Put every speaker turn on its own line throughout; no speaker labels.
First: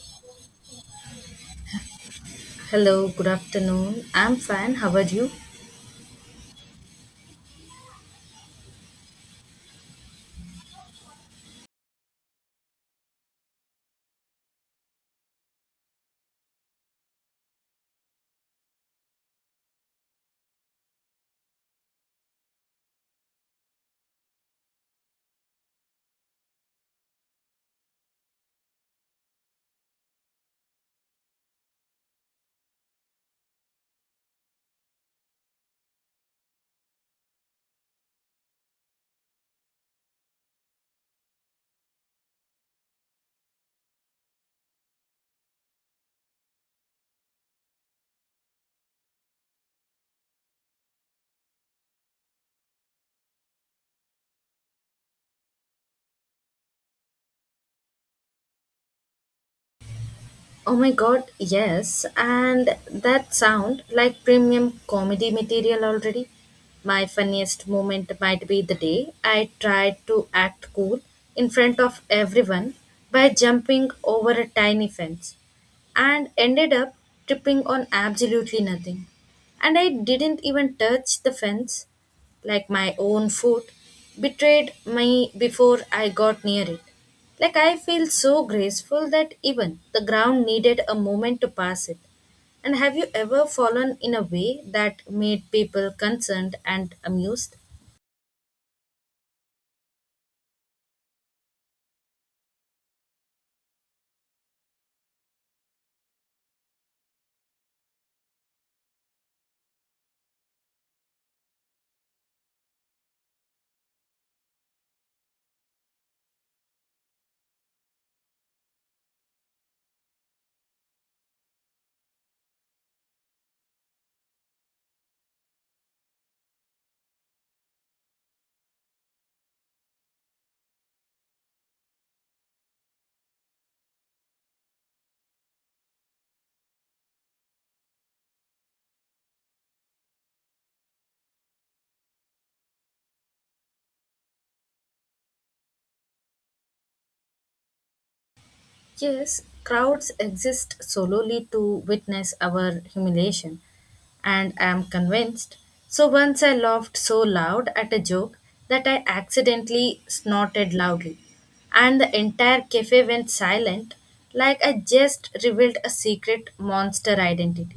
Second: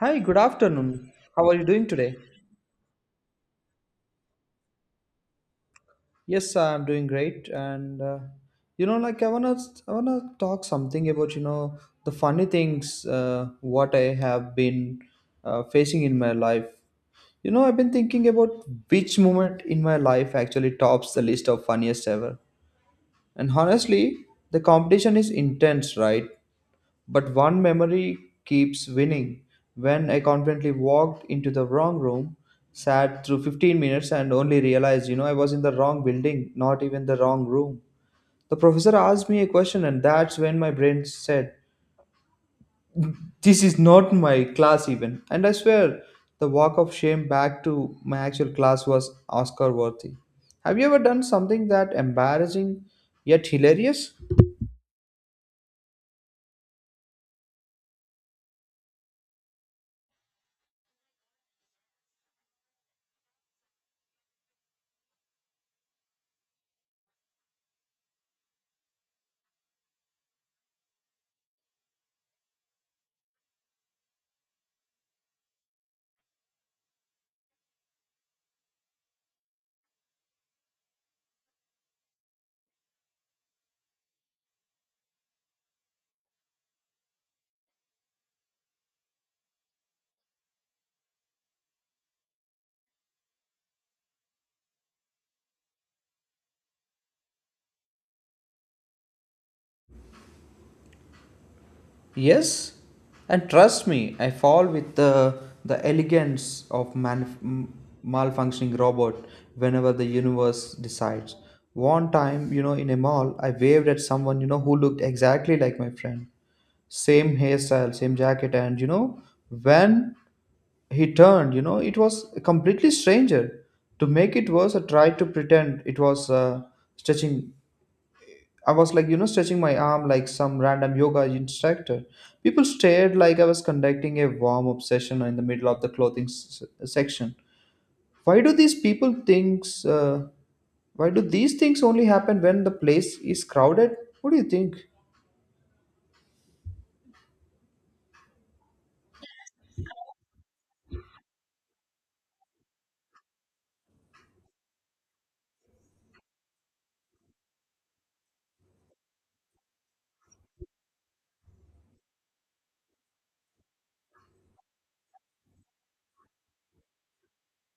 Hi, good afternoon. How are you doing today?
Hello, good afternoon. I'm fine. How are you?
Yes, I'm doing great. And you know, like I wanna talk something about the funny things what I have been facing in my life. You know, I've been thinking about which moment in my life actually tops the list of funniest ever. And honestly, the competition is intense, right? But one memory keeps winning. When I confidently walked into the wrong room, sat through 15 minutes, and only realized, you know, I was in the wrong building, not even the wrong room. The professor asked me a question, and that's when my brain said, this is not my class, even. And I swear, the walk of shame back to my actual class was Oscar worthy. Have you ever done something that embarrassing yet hilarious?
Oh my god, yes. And that sound like premium comedy material already. My funniest moment might be the day I tried to act cool in front of everyone by jumping over a tiny fence and ended up tripping on absolutely nothing. And I didn't even touch the fence, like my own foot betrayed me before I got near it. Like I feel so graceful that even the ground needed a moment to pass it. And have you ever fallen in a way that made people concerned and amused?
Yes, and trust me, I fall with the elegance of malfunctioning robot whenever the universe decides. One time, you know, in a mall, I waved at someone, you know, who looked exactly like my friend. Same hairstyle, same jacket, and you know, when he turned, you know, it was a completely stranger. To make it worse, I tried to pretend it was stretching. I was like, you know, stretching my arm like some random yoga instructor. People stared like I was conducting a warm up session in the middle of the section. Why do these people thinks? Why do these things only happen when the place is crowded? What do you think?
Yes, crowds exist solely to witness our humiliation, and I am convinced. So once I laughed so loud at a joke that I accidentally snorted loudly, and the entire cafe went silent like I just revealed a secret monster identity.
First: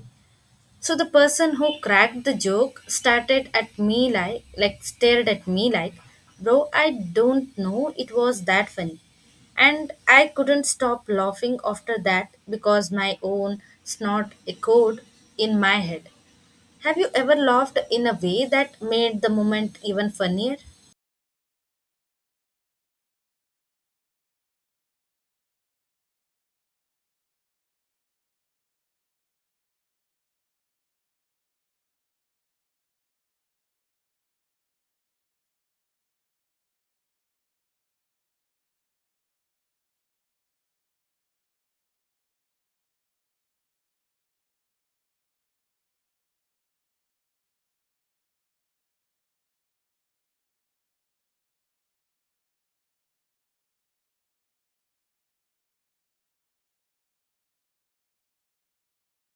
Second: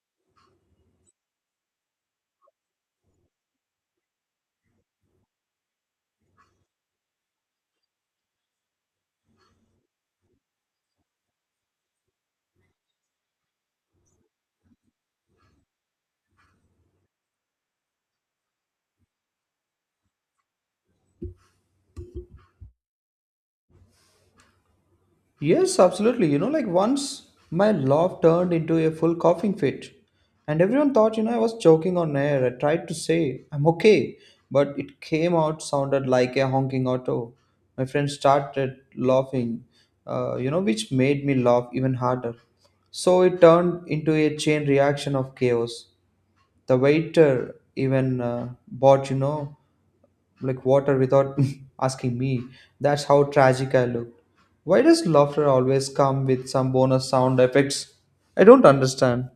So the person who cracked the joke started at me like stared at me like, "Bro, I don't know it was that funny." And I couldn't stop laughing after that because my own snort echoed in my head. Have you ever laughed in a way that made the moment even funnier?
Yes, absolutely. You know, like once my laugh turned into a full coughing fit, and everyone thought, you know, I was choking on air. I tried to say, I'm okay, but it came out sounded like a honking auto. My friend started laughing, you know, which made me laugh even harder. So it turned into a chain reaction of chaos. The waiter even bought, you know, like water without asking me. That's how tragic I look. Why does laughter always come with some bonus sound effects? I don't understand.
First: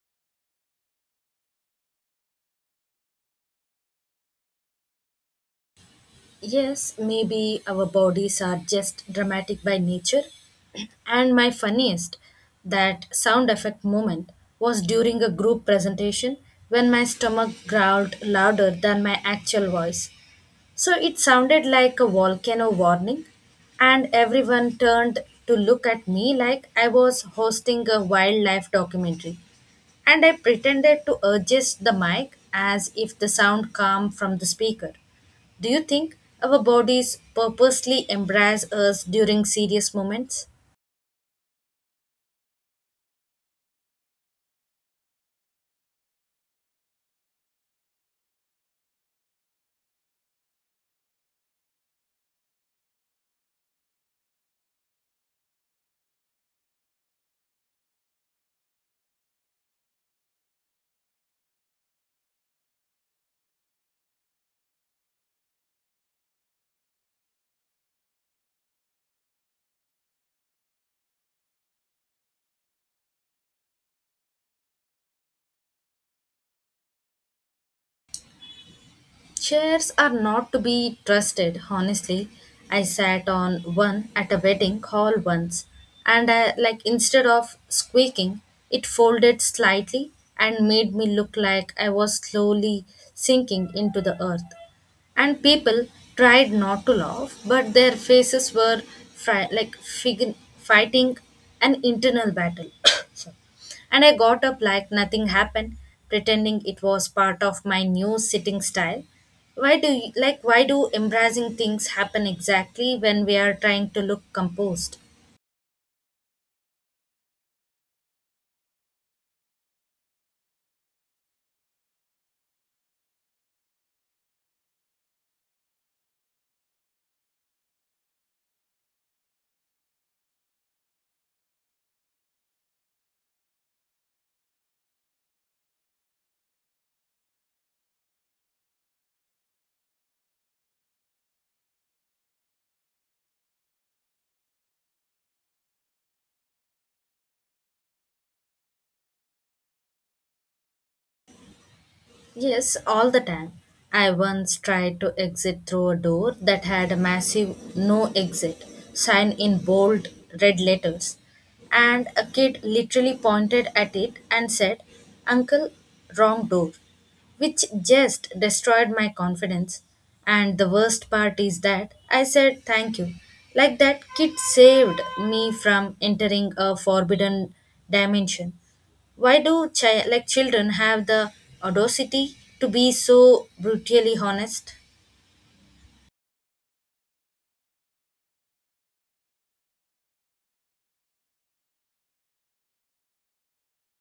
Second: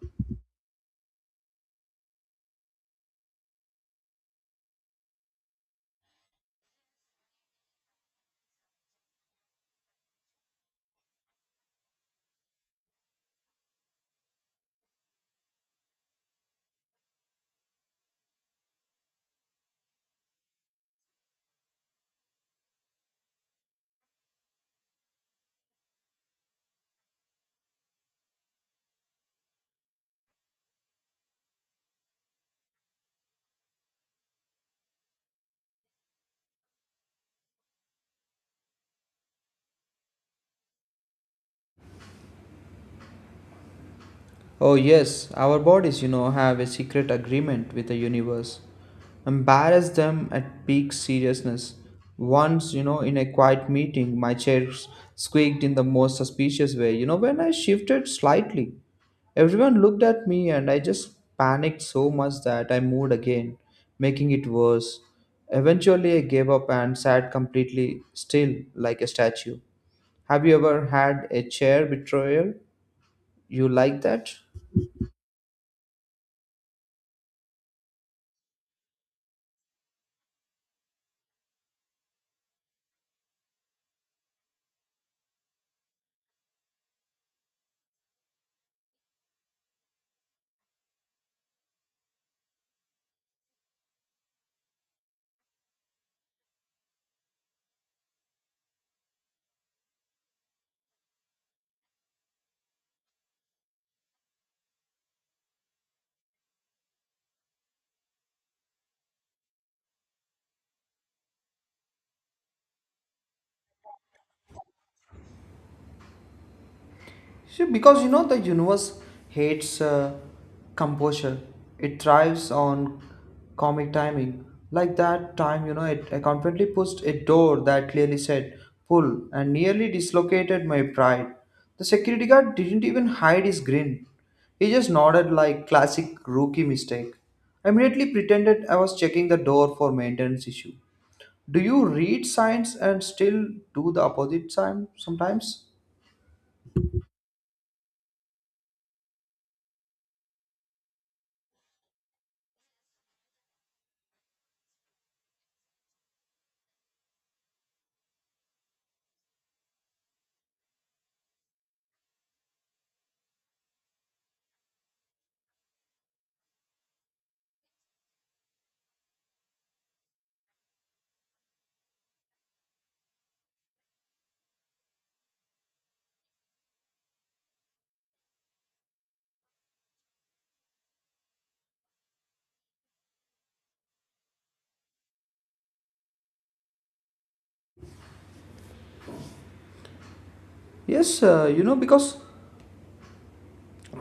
Yes, maybe our bodies are just dramatic by nature. And my funniest, that sound effect moment was during a group presentation when my stomach growled louder than my actual voice. So it sounded like a volcano warning, and everyone turned to look at me like I was hosting a wildlife documentary. And I pretended to adjust the mic as if the sound came from the speaker. Do you think our bodies purposely embrace us during serious moments?
Oh, yes, our bodies, you know, have a secret agreement with the universe. Embarrass them at peak seriousness. Once, you know, in a quiet meeting, my chair squeaked in the most suspicious way. You know, when I shifted slightly, everyone looked at me and I just panicked so much that I moved again, making it worse. Eventually, I gave up and sat completely still like a statue. Have you ever had a chair betrayal? You like that?
Chairs are not to be trusted, honestly. I sat on one at a wedding hall once, and I, like instead of squeaking, it folded slightly and made me look like I was slowly sinking into the earth. And people tried not to laugh, but their faces were fighting an internal battle. Sorry. And I got up like nothing happened, pretending it was part of my new sitting style. Like why do embarrassing things happen exactly when we are trying to look composed?
So, because you know the universe hates composure, it thrives on comic timing. Like that time, I confidently pushed a door that clearly said pull and nearly dislocated my pride. The security guard didn't even hide his grin. He just nodded like classic rookie mistake. I immediately pretended I was checking the door for maintenance issue. Do you read signs and still do the opposite sign sometimes?
Yes, all the time. I once tried to exit through a door that had a massive no exit sign in bold red letters. And a kid literally pointed at it and said, "Uncle, wrong door," which just destroyed my confidence. And the worst part is that I said thank you. Like that, kid saved me from entering a forbidden dimension. Why do children have the audacity to be so brutally honest?
Yes, you know, because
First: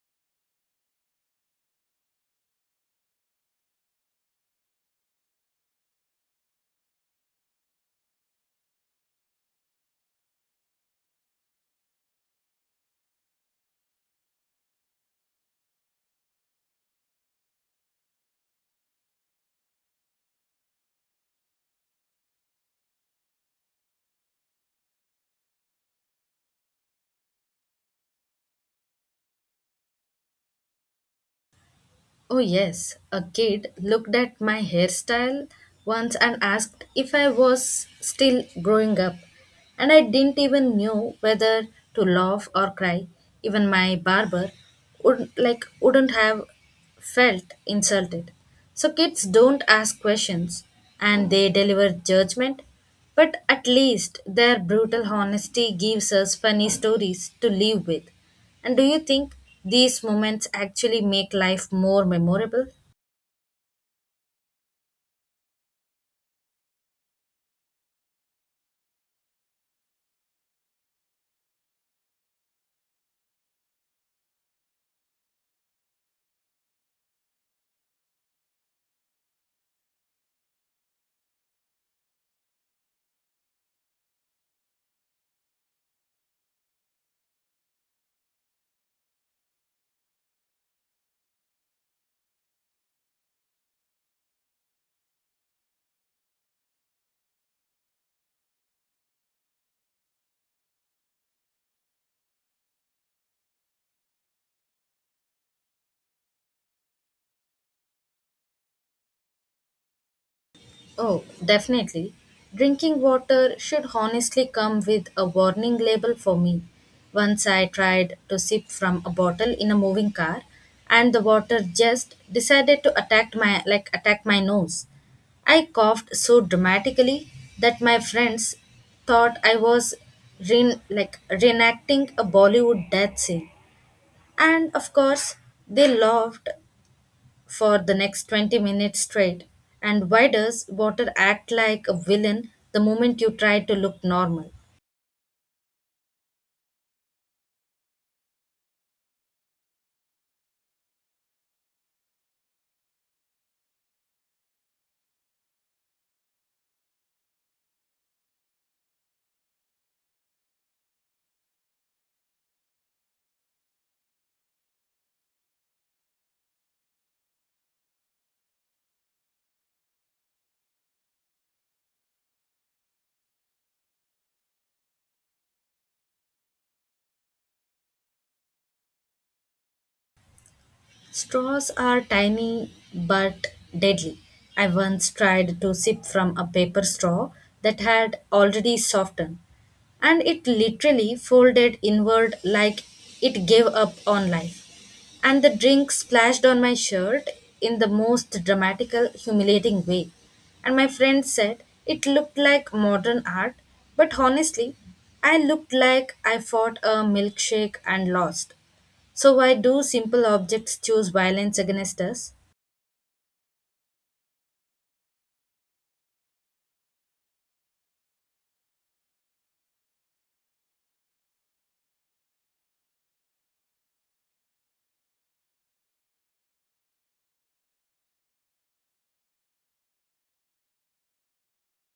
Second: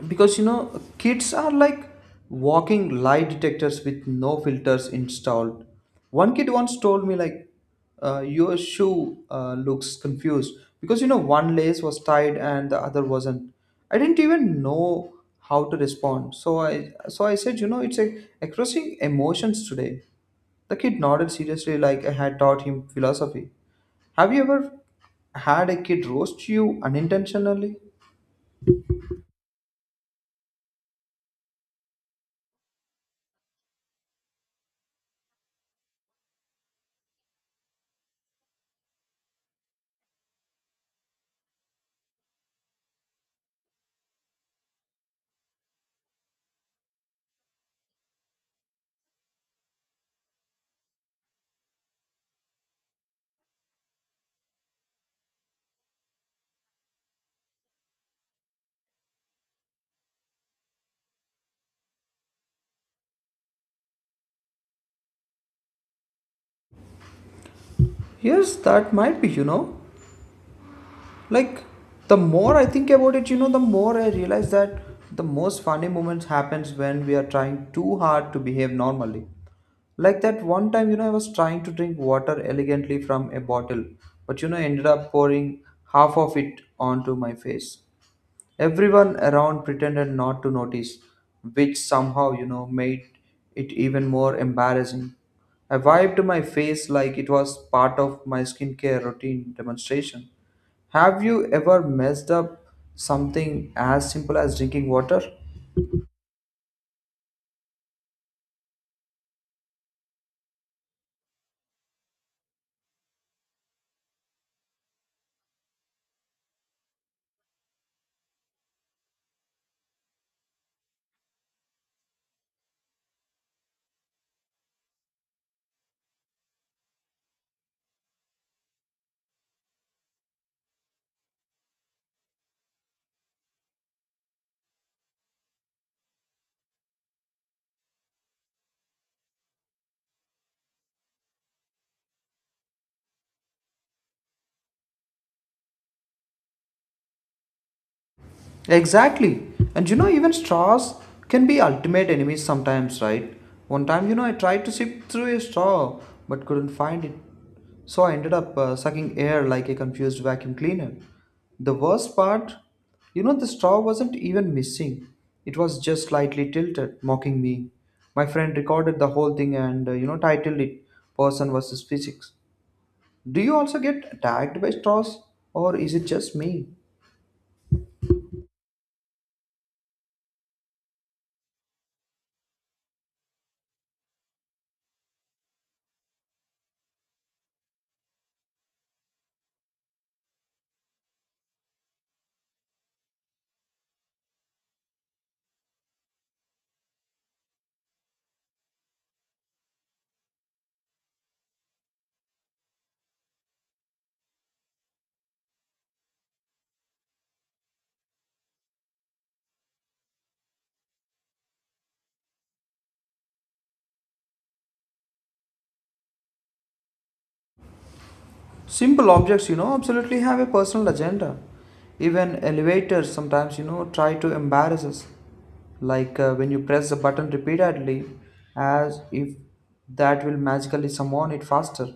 because you know kids are like walking lie detectors with no filters installed. One kid once told me like, your shoe looks confused because you know one lace was tied and the other wasn't. I didn't even know how to respond, so I said, you know, it's like expressing emotions today. The kid nodded seriously like I had taught him philosophy. Have you ever had a kid roast you unintentionally?
Oh, yes, a kid looked at my hairstyle once and asked if I was still growing up, and I didn't even know whether to laugh or cry. Even my barber wouldn't have felt insulted. So kids don't ask questions and they deliver judgment. But at least their brutal honesty gives us funny stories to live with. And do you think these moments actually make life more memorable?
Yes, that might be, you know, like the more I think about it, you know, the more I realize that the most funny moments happens when we are trying too hard to behave normally. Like that one time, you know, I was trying to drink water elegantly from a bottle but, you know, ended up pouring half of it onto my face. Everyone around pretended not to notice, which somehow, you know, made it even more embarrassing. I wiped my face like it was part of my skincare routine demonstration. Have you ever messed up something as simple as drinking water?
Oh, definitely. Drinking water should honestly come with a warning label for me. Once I tried to sip from a bottle in a moving car and the water just decided to attack my nose. I coughed so dramatically that my friends thought I was reenacting a Bollywood death scene. And of course, they laughed for the next 20 minutes straight. And why does water act like a villain the moment you try to look normal?
Exactly. And you know, even straws can be ultimate enemies sometimes, right? One time, you know, I tried to sip through a straw but couldn't find it. So I ended up sucking air like a confused vacuum cleaner. The worst part, you know, the straw wasn't even missing. It was just slightly tilted, mocking me. My friend recorded the whole thing and, you know, titled it Person versus Physics. Do you also get attacked by straws or is it just me?
Straws are tiny but deadly. I once tried to sip from a paper straw that had already softened, and it literally folded inward like it gave up on life. And the drink splashed on my shirt in the most dramatical, humiliating way. And my friend said it looked like modern art, but honestly, I looked like I fought a milkshake and lost. So, why do simple objects choose violence against us?
Simple objects, you know, absolutely have a personal agenda. Even elevators sometimes, you know, try to embarrass us. Like when you press the button repeatedly, as if that will magically summon it faster.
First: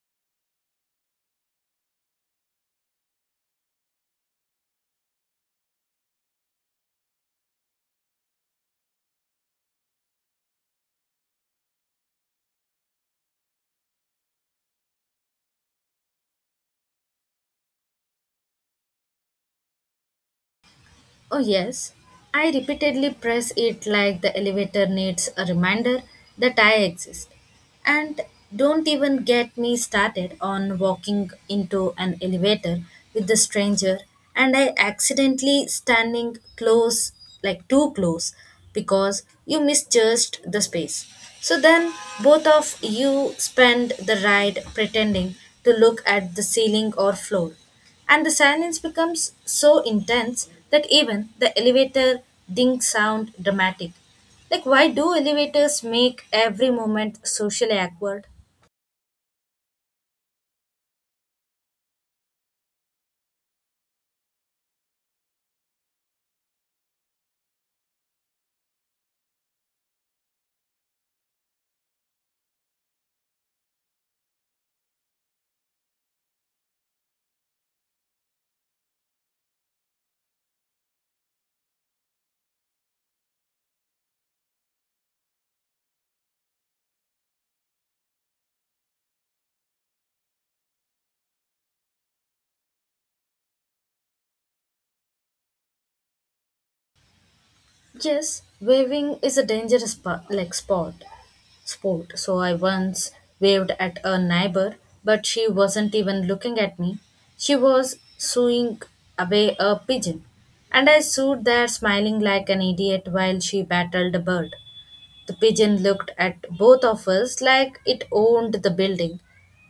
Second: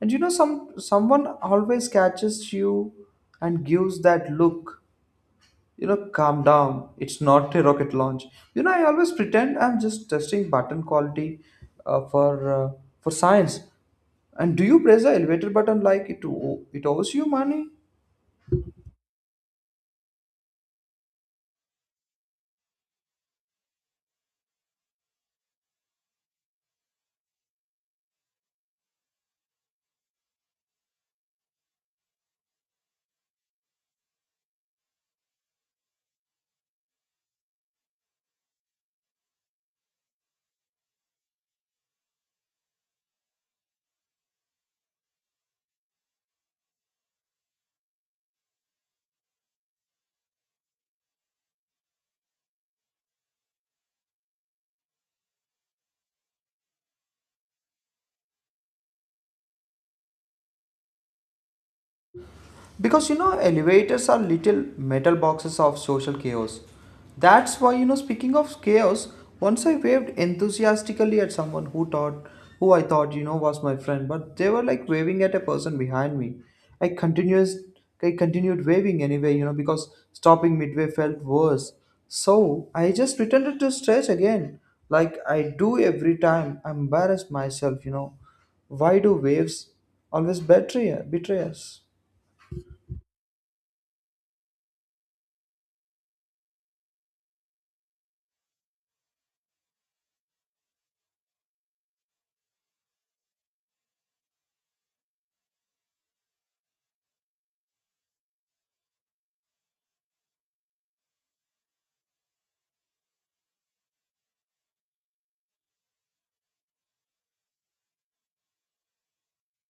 And you know, someone always catches you and gives that look. You know, calm down. It's not a rocket launch. You know, I always pretend I'm just testing button quality uh, for uh, for science. And do you press the elevator button like it owes you money?
Oh, yes. I repeatedly press it like the elevator needs a reminder that I exist. And don't even get me started on walking into an elevator with a stranger and I accidentally standing close, like too close, because you misjudged the space. So then both of you spend the ride pretending to look at the ceiling or floor and the silence becomes so intense that even the elevator ding sound dramatic. Like why do elevators make every moment socially awkward?
Because you know, elevators are little metal boxes of social chaos. That's why, you know, speaking of chaos, once I waved enthusiastically at someone who I thought, you know, was my friend, but they were like waving at a person behind me. I continuous, I continued waving anyway, you know, because stopping midway felt worse. So I just returned to stretch again, like I do every time. I embarrassed myself, you know. Why do waves always betray us?
Yes, waving is a dangerous sport. Sport. So I once waved at a neighbor, but she wasn't even looking at me. She was sewing away a pigeon, and I stood there smiling like an idiot while she battled a bird. The pigeon looked at both of us like it owned the building.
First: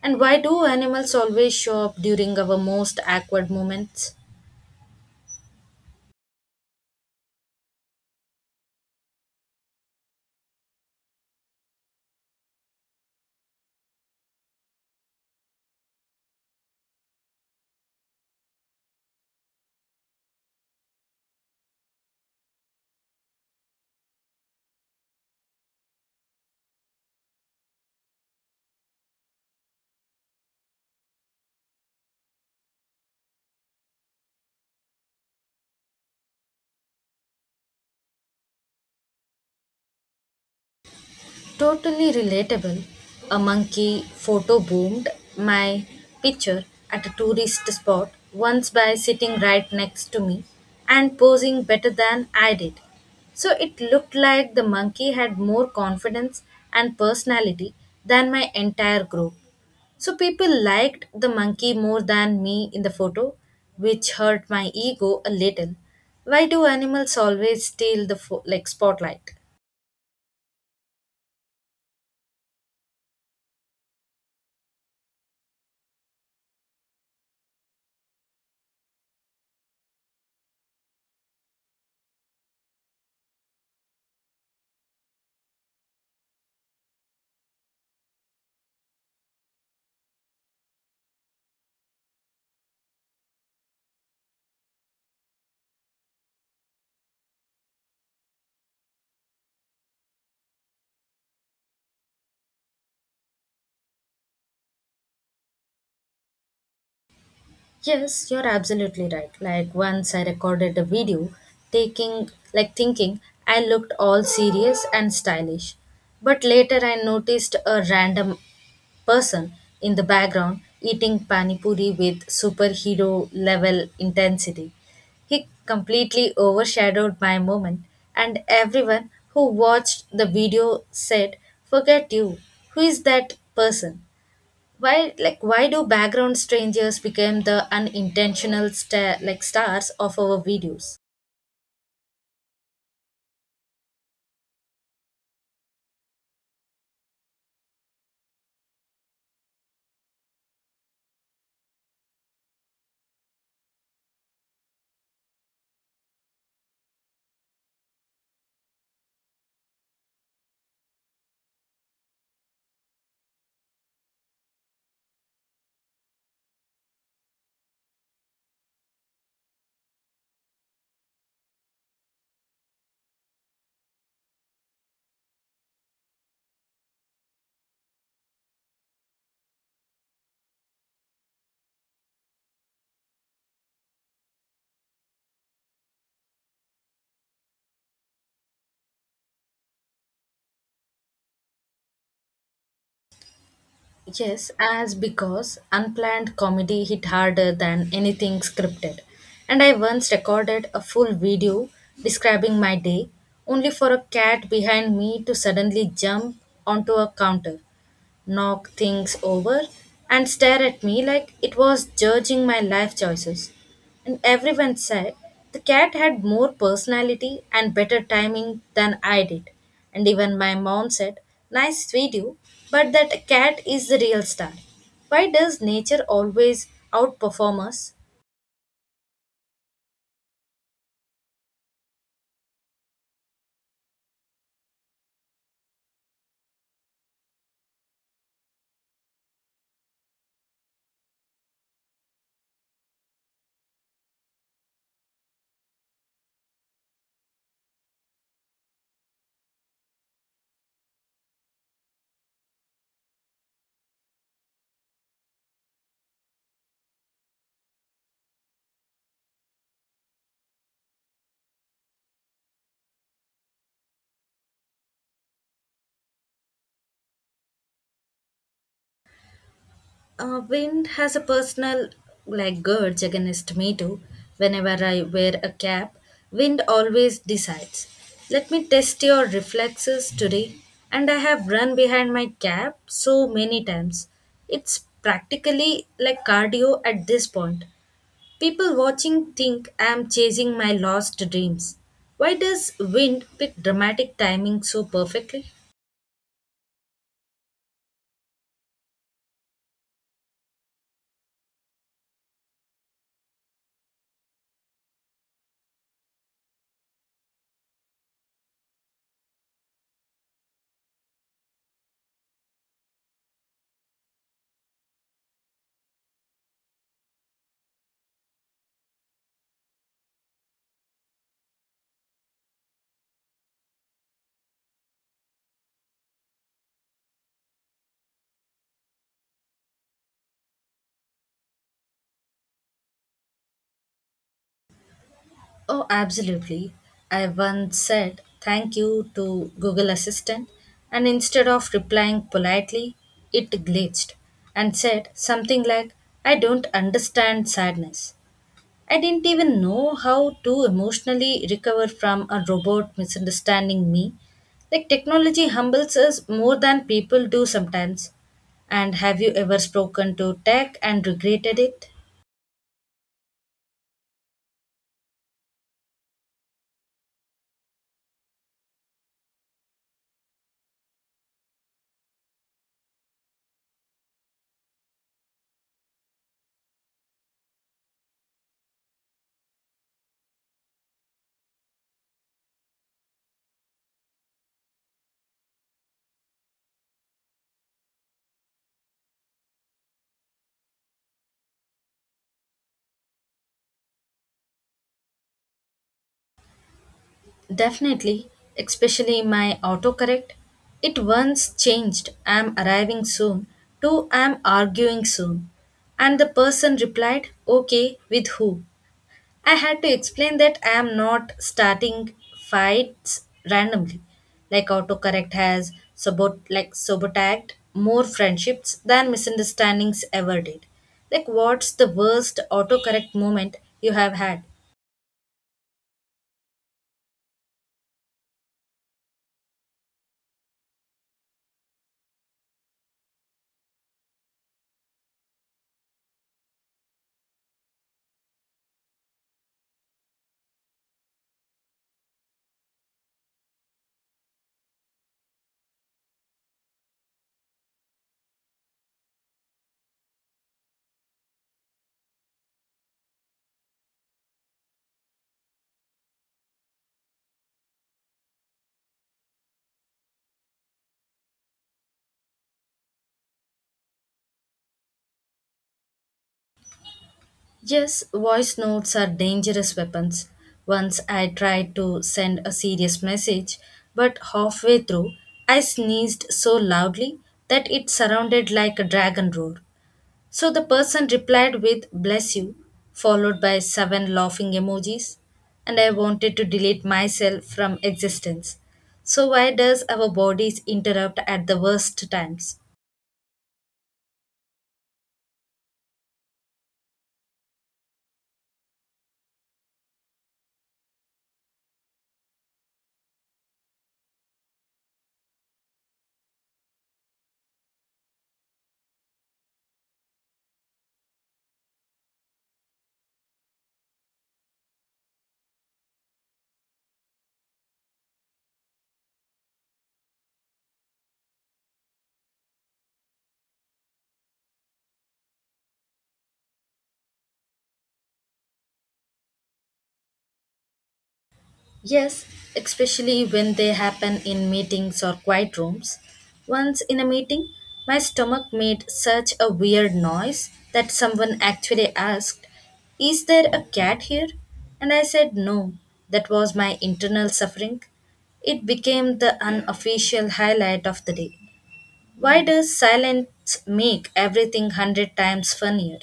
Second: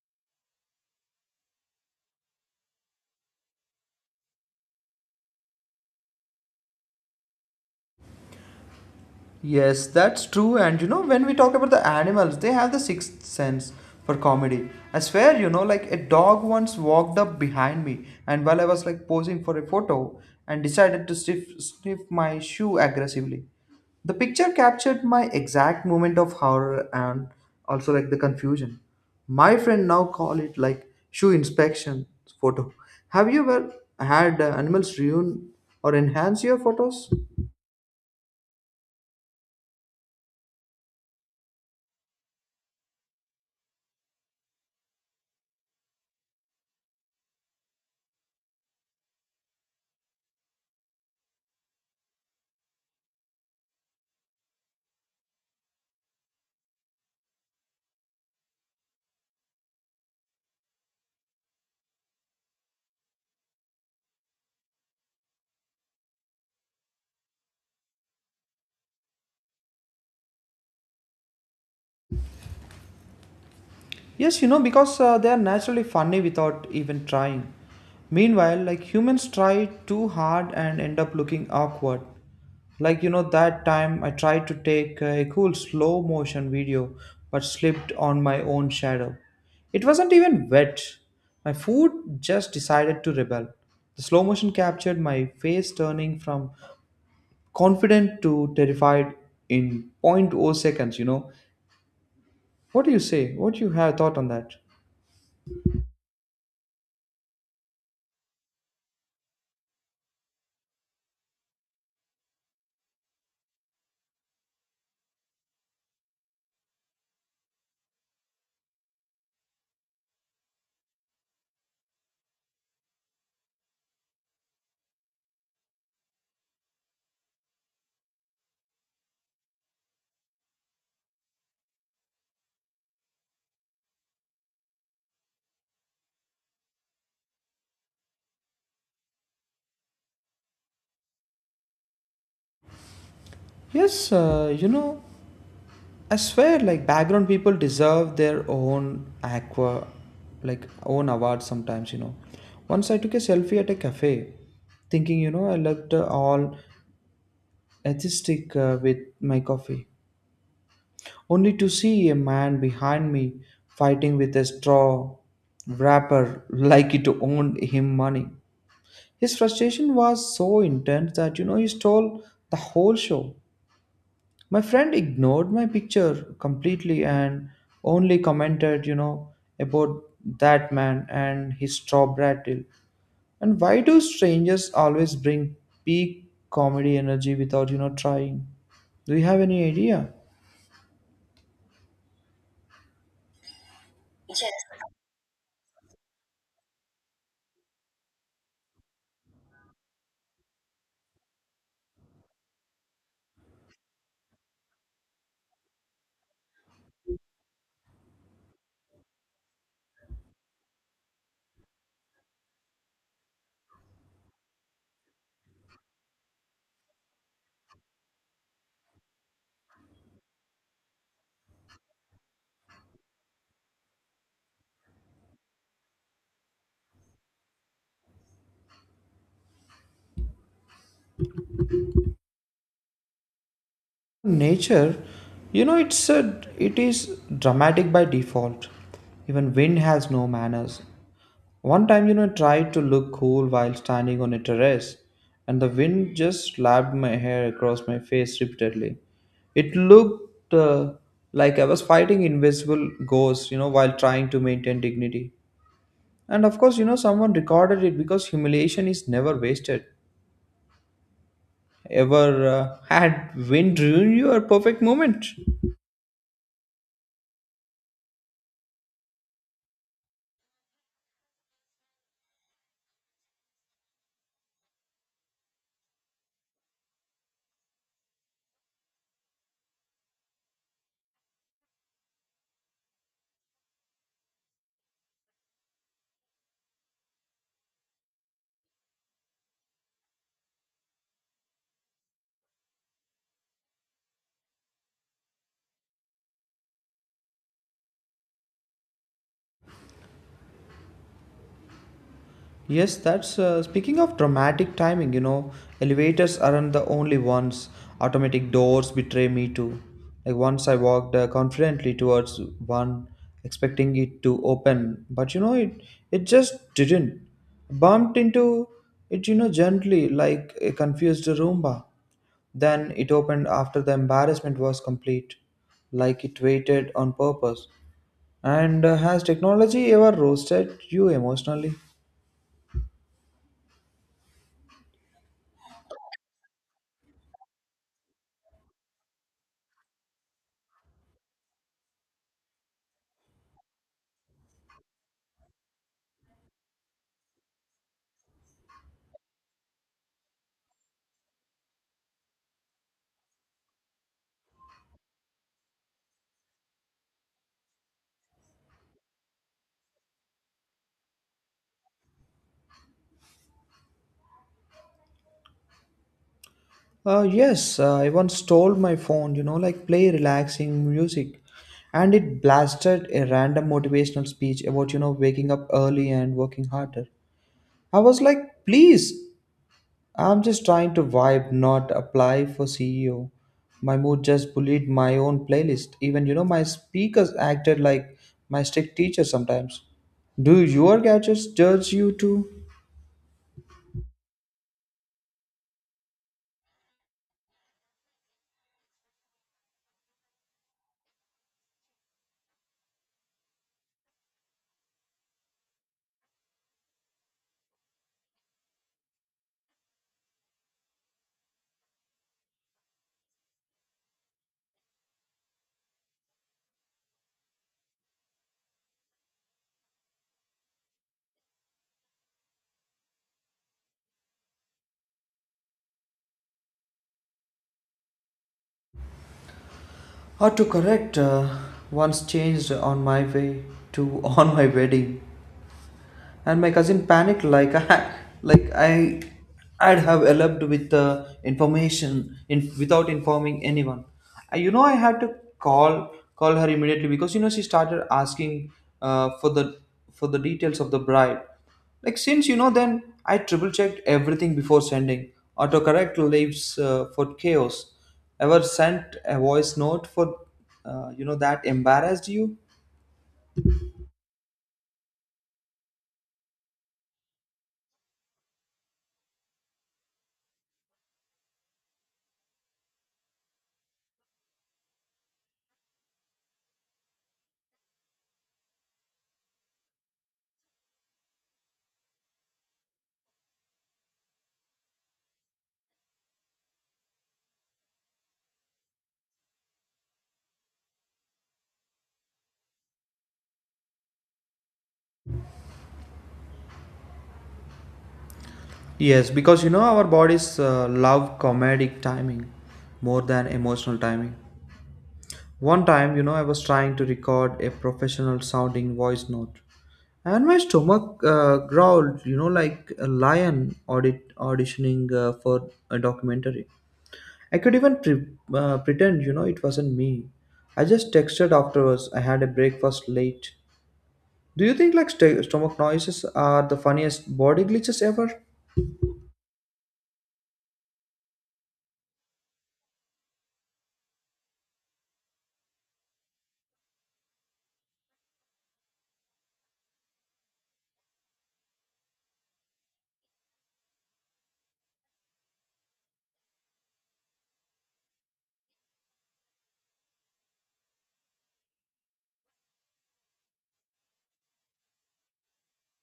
And why do animals always show up during our most awkward moments?
Yes, that's true. And you know, when we talk about the animals, they have the sixth sense for comedy. I swear, you know, like a dog once walked up behind me, and while I was like posing for a photo, and decided to sniff my shoe aggressively. The picture captured my exact moment of horror and also like the confusion. My friend now call it like shoe inspection photo. Have you ever had animals ruin or enhance your photos?
Totally relatable. A monkey photo boomed my picture at a tourist spot once by sitting right next to me and posing better than I did. So it looked like the monkey had more confidence and personality than my entire group. So people liked the monkey more than me in the photo, which hurt my ego a little. Why do animals always steal the spotlight?
Yes, you know, because they are naturally funny without even trying. Meanwhile, like humans try too hard and end up looking awkward. Like, you know, that time I tried to take a cool slow motion video but slipped on my own shadow. It wasn't even wet. My food just decided to rebel. The slow motion captured my face turning from confident to terrified in point 0.0 seconds, you know. What do you say? What do you have thought on that?
Yes, you're absolutely right. Like once I recorded a video taking like thinking I looked all serious and stylish. But later I noticed a random person in the background eating panipuri with superhero level intensity. He completely overshadowed my moment, and everyone who watched the video said, "Forget you. Who is that person?" Why, like, why do background strangers become the unintentional star, like stars of our videos?
Yes, you know, I swear, like background people deserve their own aqua, like own awards sometimes. You know, once I took a selfie at a cafe, thinking you know I looked all atheistic with my coffee, only to see a man behind me fighting with a straw wrapper like it owned him money. His frustration was so intense that you know he stole the whole show. My friend ignored my picture completely and only commented, you know, about that man and his straw rattle. And why do strangers always bring peak comedy energy without, you know, trying? Do you have any idea?
Yes, as because unplanned comedy hit harder than anything scripted. And I once recorded a full video describing my day, only for a cat behind me to suddenly jump onto a counter, knock things over, and stare at me like it was judging my life choices. And everyone said the cat had more personality and better timing than I did. And even my mom said, "Nice video, but that cat is the real star." Why does nature always outperform us?
Nature, you know, it is dramatic by default. Even wind has no manners. One time, you know, I tried to look cool while standing on a terrace, and the wind just slapped my hair across my face repeatedly. It looked like I was fighting invisible ghosts, you know, while trying to maintain dignity. And of course, you know, someone recorded it because humiliation is never wasted. Ever had wind ruin your perfect moment?
Wind has a personal like grudge against me too. Whenever I wear a cap, wind always decides. Let me test your reflexes today. And I have run behind my cap so many times. It's practically like cardio at this point. People watching think I am chasing my lost dreams. Why does wind pick dramatic timing so perfectly?
Yes, that's speaking of dramatic timing, you know, elevators aren't the only ones. Automatic doors betray me too. Like once I walked confidently towards one, expecting it to open, but you know, it just didn't. Bumped into it, you know, gently like a confused Roomba. Then it opened after the embarrassment was complete, like it waited on purpose. And has technology ever roasted you emotionally?
Oh, absolutely. I once said thank you to Google Assistant, and instead of replying politely, it glitched and said something like, "I don't understand sadness." I didn't even know how to emotionally recover from a robot misunderstanding me. Like, technology humbles us more than people do sometimes. And have you ever spoken to tech and regretted it?
Yes, I once stole my phone, you know, like play relaxing music, and it blasted a random motivational speech about, you know, waking up early and working harder. I was like, please, I'm just trying to vibe, not apply for CEO. My mood just bullied my own playlist. Even, you know, my speakers acted like my strict teacher sometimes. Do your gadgets judge you too?
Definitely, especially my autocorrect. It once changed I'm arriving soon to I'm arguing soon. And the person replied, okay, with who? I had to explain that I am not starting fights randomly. Like autocorrect has sabotaged more friendships than misunderstandings ever did. Like what's the worst autocorrect moment you have had?
How to correct once changed on my way to on my wedding. And my cousin panicked like like I, I'd have eloped with the information without informing anyone. I, you know, I had to call her immediately because you know she started asking for the details of the bride. Like since you know, then I triple checked everything before sending. Autocorrect leaves for chaos. Ever sent a voice note for you know that embarrassed you?
Yes, voice notes are dangerous weapons. Once I tried to send a serious message, but halfway through, I sneezed so loudly that it sounded like a dragon roar. So the person replied with bless you, followed by seven laughing emojis, and I wanted to delete myself from existence. So why does our bodies interrupt at the worst times?
Yes, because you know our bodies love comedic timing more than emotional timing. One time, you know, I was trying to record a professional sounding voice note, and my stomach growled, you know, like a lion auditioning for a documentary. I could even pretend, you know, it wasn't me. I just texted afterwards. I had a breakfast late. Do you think like stomach noises are the funniest body glitches ever?
Yes, especially when they happen in meetings or quiet rooms. Once in a meeting, my stomach made such a weird noise that someone actually asked, "Is there a cat here?" And I said no. That was my internal suffering. It became the unofficial highlight of the day. Why does silence make everything hundred times funnier?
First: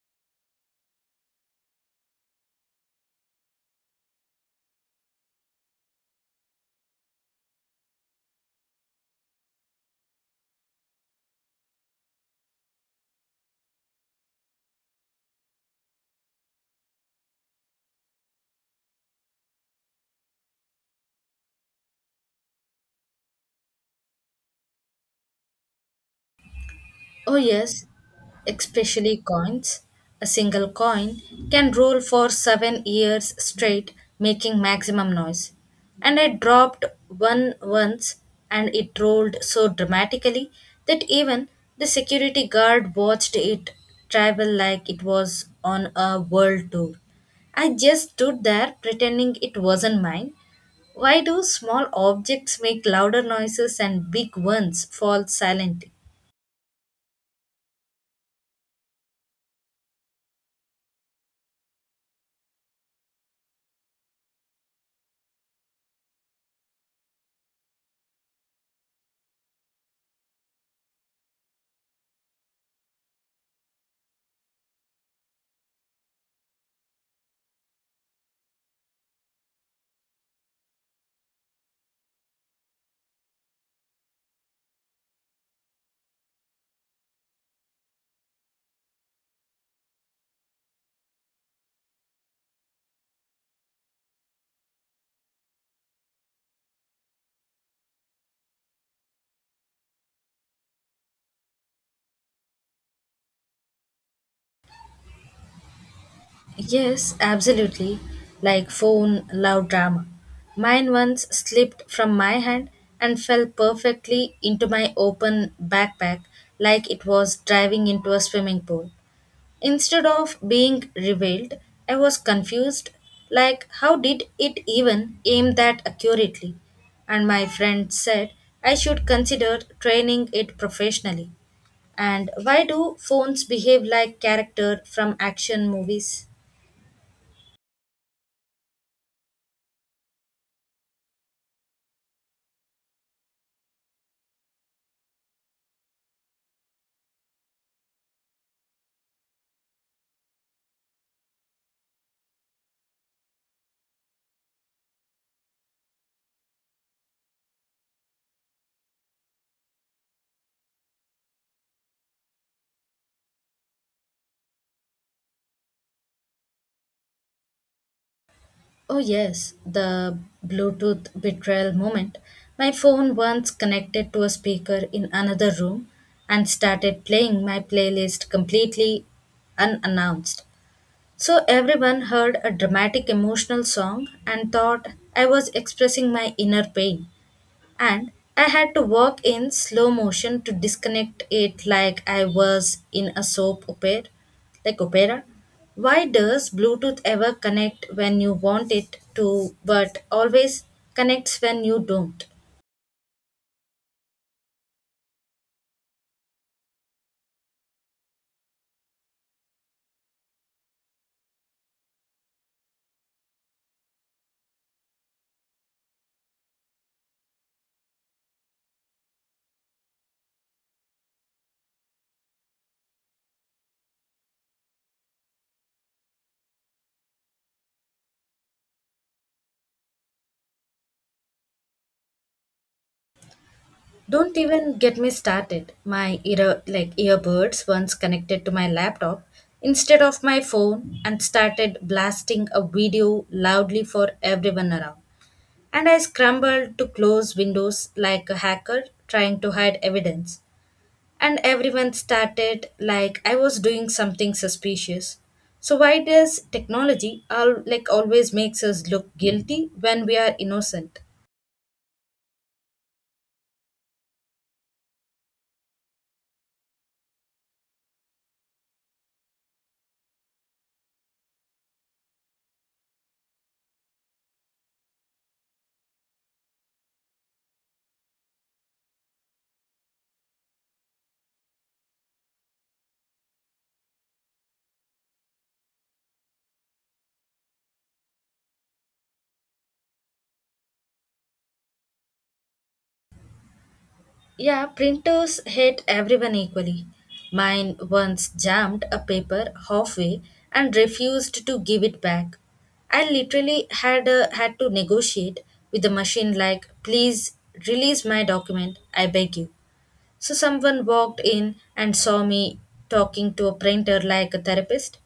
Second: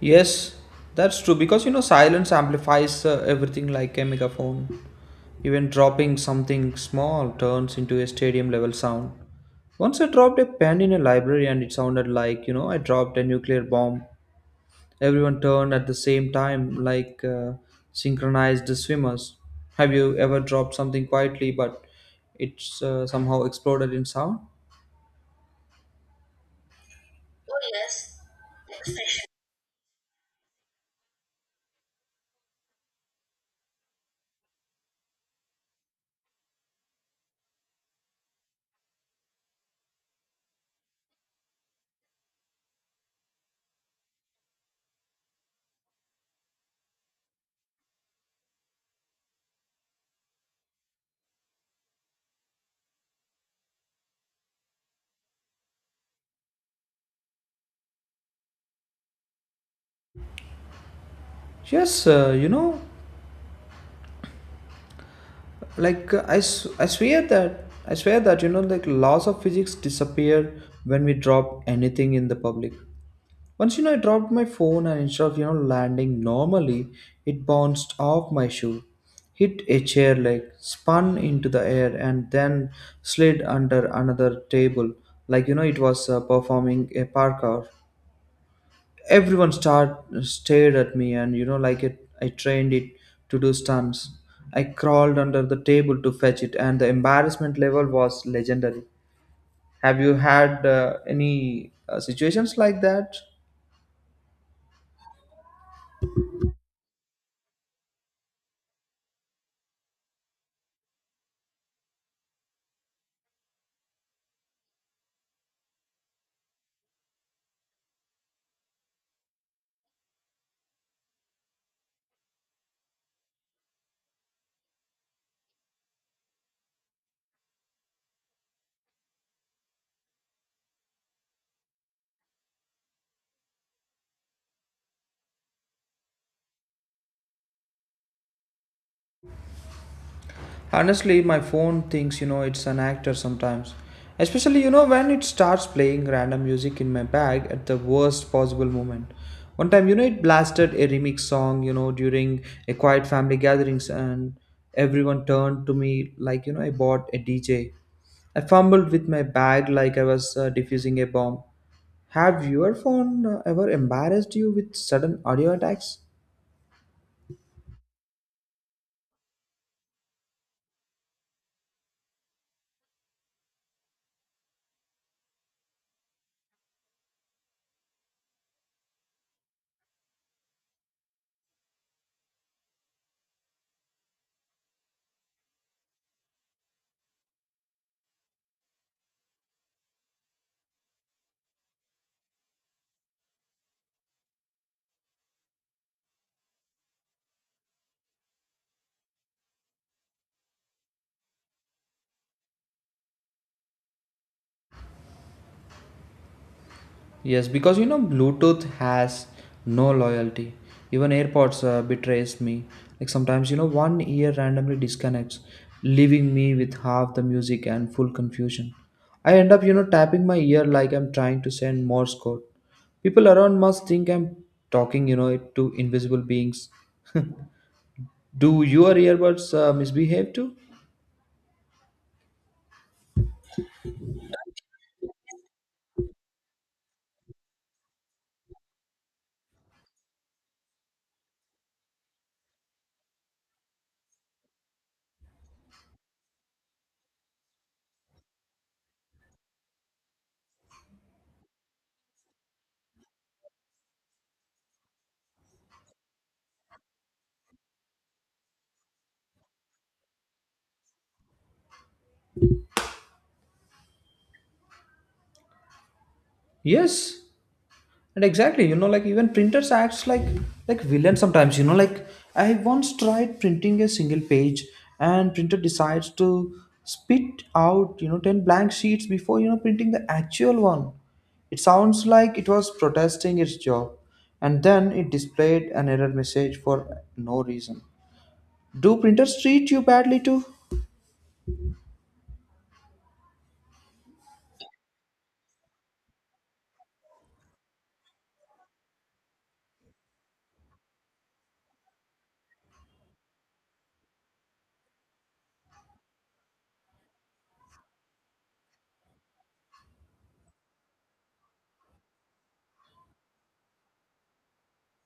Yes, that's true because you know silence amplifies everything like a megaphone. Even dropping something small turns into a stadium level sound. Once I dropped a pen in a library and it sounded like, you know, I dropped a nuclear bomb. Everyone turned at the same time like synchronized swimmers. Have you ever dropped something quietly but it's somehow exploded in sound?
Oh,
Oh,
yes,
yes.
especially coins. A single coin can roll for 7 years straight, making maximum noise. And I dropped one once, and it rolled so dramatically that even the security guard watched it travel like it was on a world tour. I just stood there pretending it wasn't mine. Why do small objects make louder noises and big ones fall silent?
Yes, you know, like I swear that you know like laws of physics disappear when we drop anything in the public. Once, you know, I dropped my phone, and instead of, you know, landing normally, it bounced off my shoe, hit a chair leg, spun into the air, and then slid under another table like, you know, it was performing a parkour. Everyone start stared at me, and you know, like it I trained it to do stunts. I crawled under the table to fetch it, and the embarrassment level was legendary. Have you had any situations like that?
Yes, absolutely. Like phone love drama. Mine once slipped from my hand and fell perfectly into my open backpack like it was driving into a swimming pool. Instead of being revealed, I was confused like how did it even aim that accurately? And my friend said I should consider training it professionally. And why do phones behave like character from action movies?
Honestly, my phone thinks you know it's an actor sometimes. Especially, you know, when it starts playing random music in my bag at the worst possible moment. One time, you know, it blasted a remix song, you know, during a quiet family gatherings, and everyone turned to me like, you know, I bought a DJ. I fumbled with my bag like I was defusing a bomb. Have your phone ever embarrassed you with sudden audio attacks?
Oh, yes, the Bluetooth betrayal moment. My phone once connected to a speaker in another room and started playing my playlist completely unannounced. So everyone heard a dramatic emotional song and thought I was expressing my inner pain and I had to walk in slow motion to disconnect it like I was in a soap opera like opera. Why does Bluetooth ever connect when you want it to but always connects when you don't?
Yes, because you know Bluetooth has no loyalty. Even AirPods betrays me. Like sometimes you know one ear randomly disconnects, leaving me with half the music and full confusion. I end up you know tapping my ear like I'm trying to send Morse code. People around must think I'm talking you know to invisible beings. Do your earbuds misbehave too?
Don't even get me started. My earbuds once connected to my laptop instead of my phone and started blasting a video loudly for everyone around, and I scrambled to close windows like a hacker trying to hide evidence. And everyone started like I was doing something suspicious. So why does technology always makes us look guilty when we are innocent?
Yes, and exactly, you know, like even printers acts like villain sometimes. You know, like I once tried printing a single page, and printer decides to spit out you know ten blank sheets before you know printing the actual one. It sounds like it was protesting its job, and then it displayed an error message for no reason. Do printers treat you badly too?
Yeah, printers hate everyone equally. Mine once jammed a paper halfway and refused to give it back. I literally had to negotiate with the machine like, "Please release my document, I beg you." So someone walked in and saw me talking to a printer like a therapist.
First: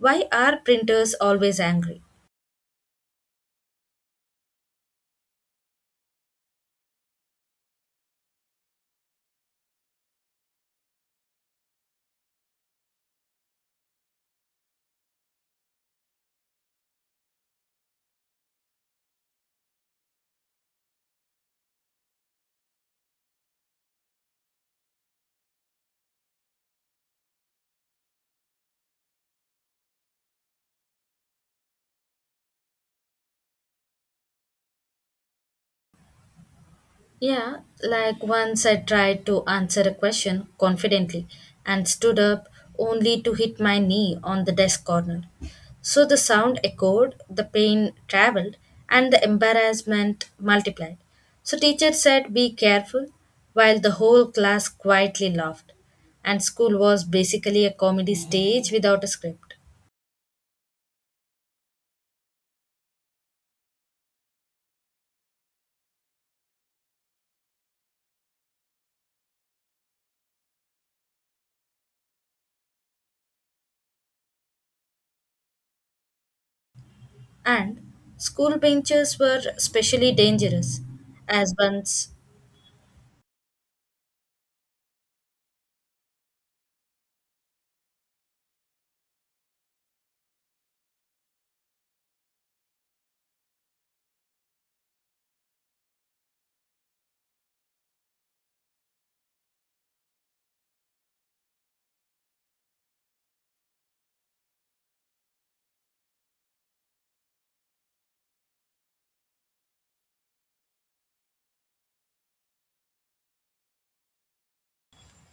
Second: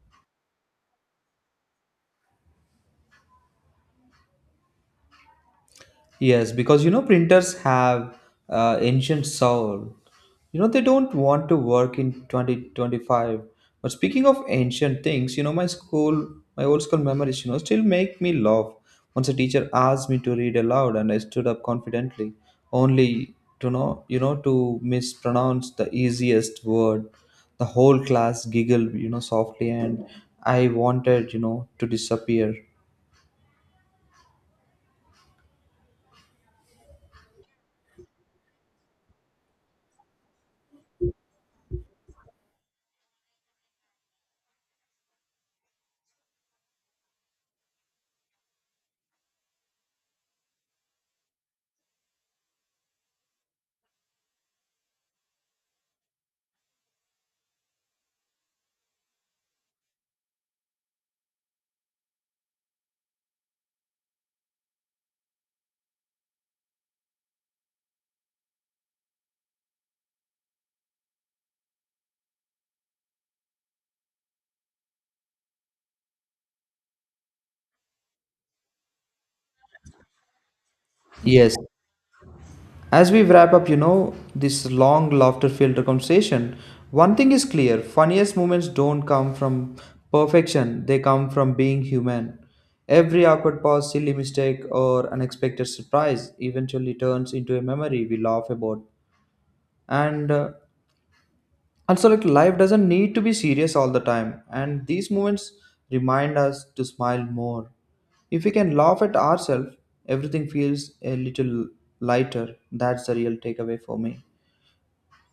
Why are printers always angry?
Yes, because you know printers have ancient soul. You know they don't want to work in 2025. But speaking of ancient things, you know my school, my old school memories, you know, still make me laugh. Once a teacher asked me to read aloud, and I stood up confidently, only to know, you know, to mispronounce the easiest word. The whole class giggled, you know, softly, and I wanted, you know, to disappear.
Yeah, like once I tried to answer a question confidently and stood up only to hit my knee on the desk corner. So the sound echoed, the pain traveled, and the embarrassment multiplied. So teacher said, "Be careful," while the whole class quietly laughed. And school was basically a comedy stage without a script. And school benches were especially dangerous, as
Yes,
once
as we wrap up, you know, this long laughter filled conversation, one thing is clear funniest moments don't come from perfection, they come from being human. Every awkward pause, silly mistake, or unexpected surprise eventually turns into a memory we laugh about. And also, like, life doesn't need to be serious all the time, and these moments remind us to smile more. If we can laugh at ourselves, everything feels a little lighter. That's the real takeaway for me.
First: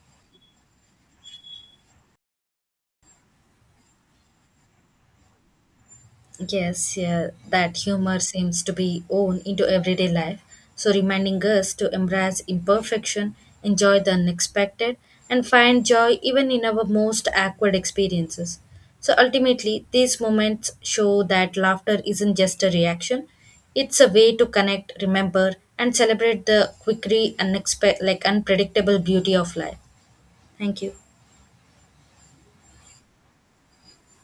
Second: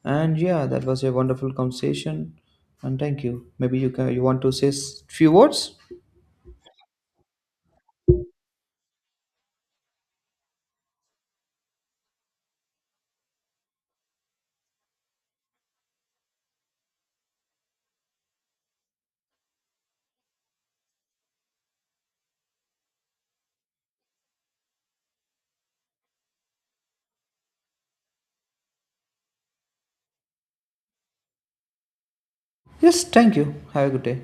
And yeah, that was a wonderful conversation. And thank you. Maybe you want to say few words?
Yes, yeah, that humor seems to be woven into everyday life, so reminding us to embrace imperfection, enjoy the unexpected, and find joy even in our most awkward experiences. So ultimately, these moments show that laughter isn't just a reaction, it's a way to connect, remember, and celebrate the quickly unexpected, like unpredictable beauty of life. Thank you.
Yes, thank you. Have a good day.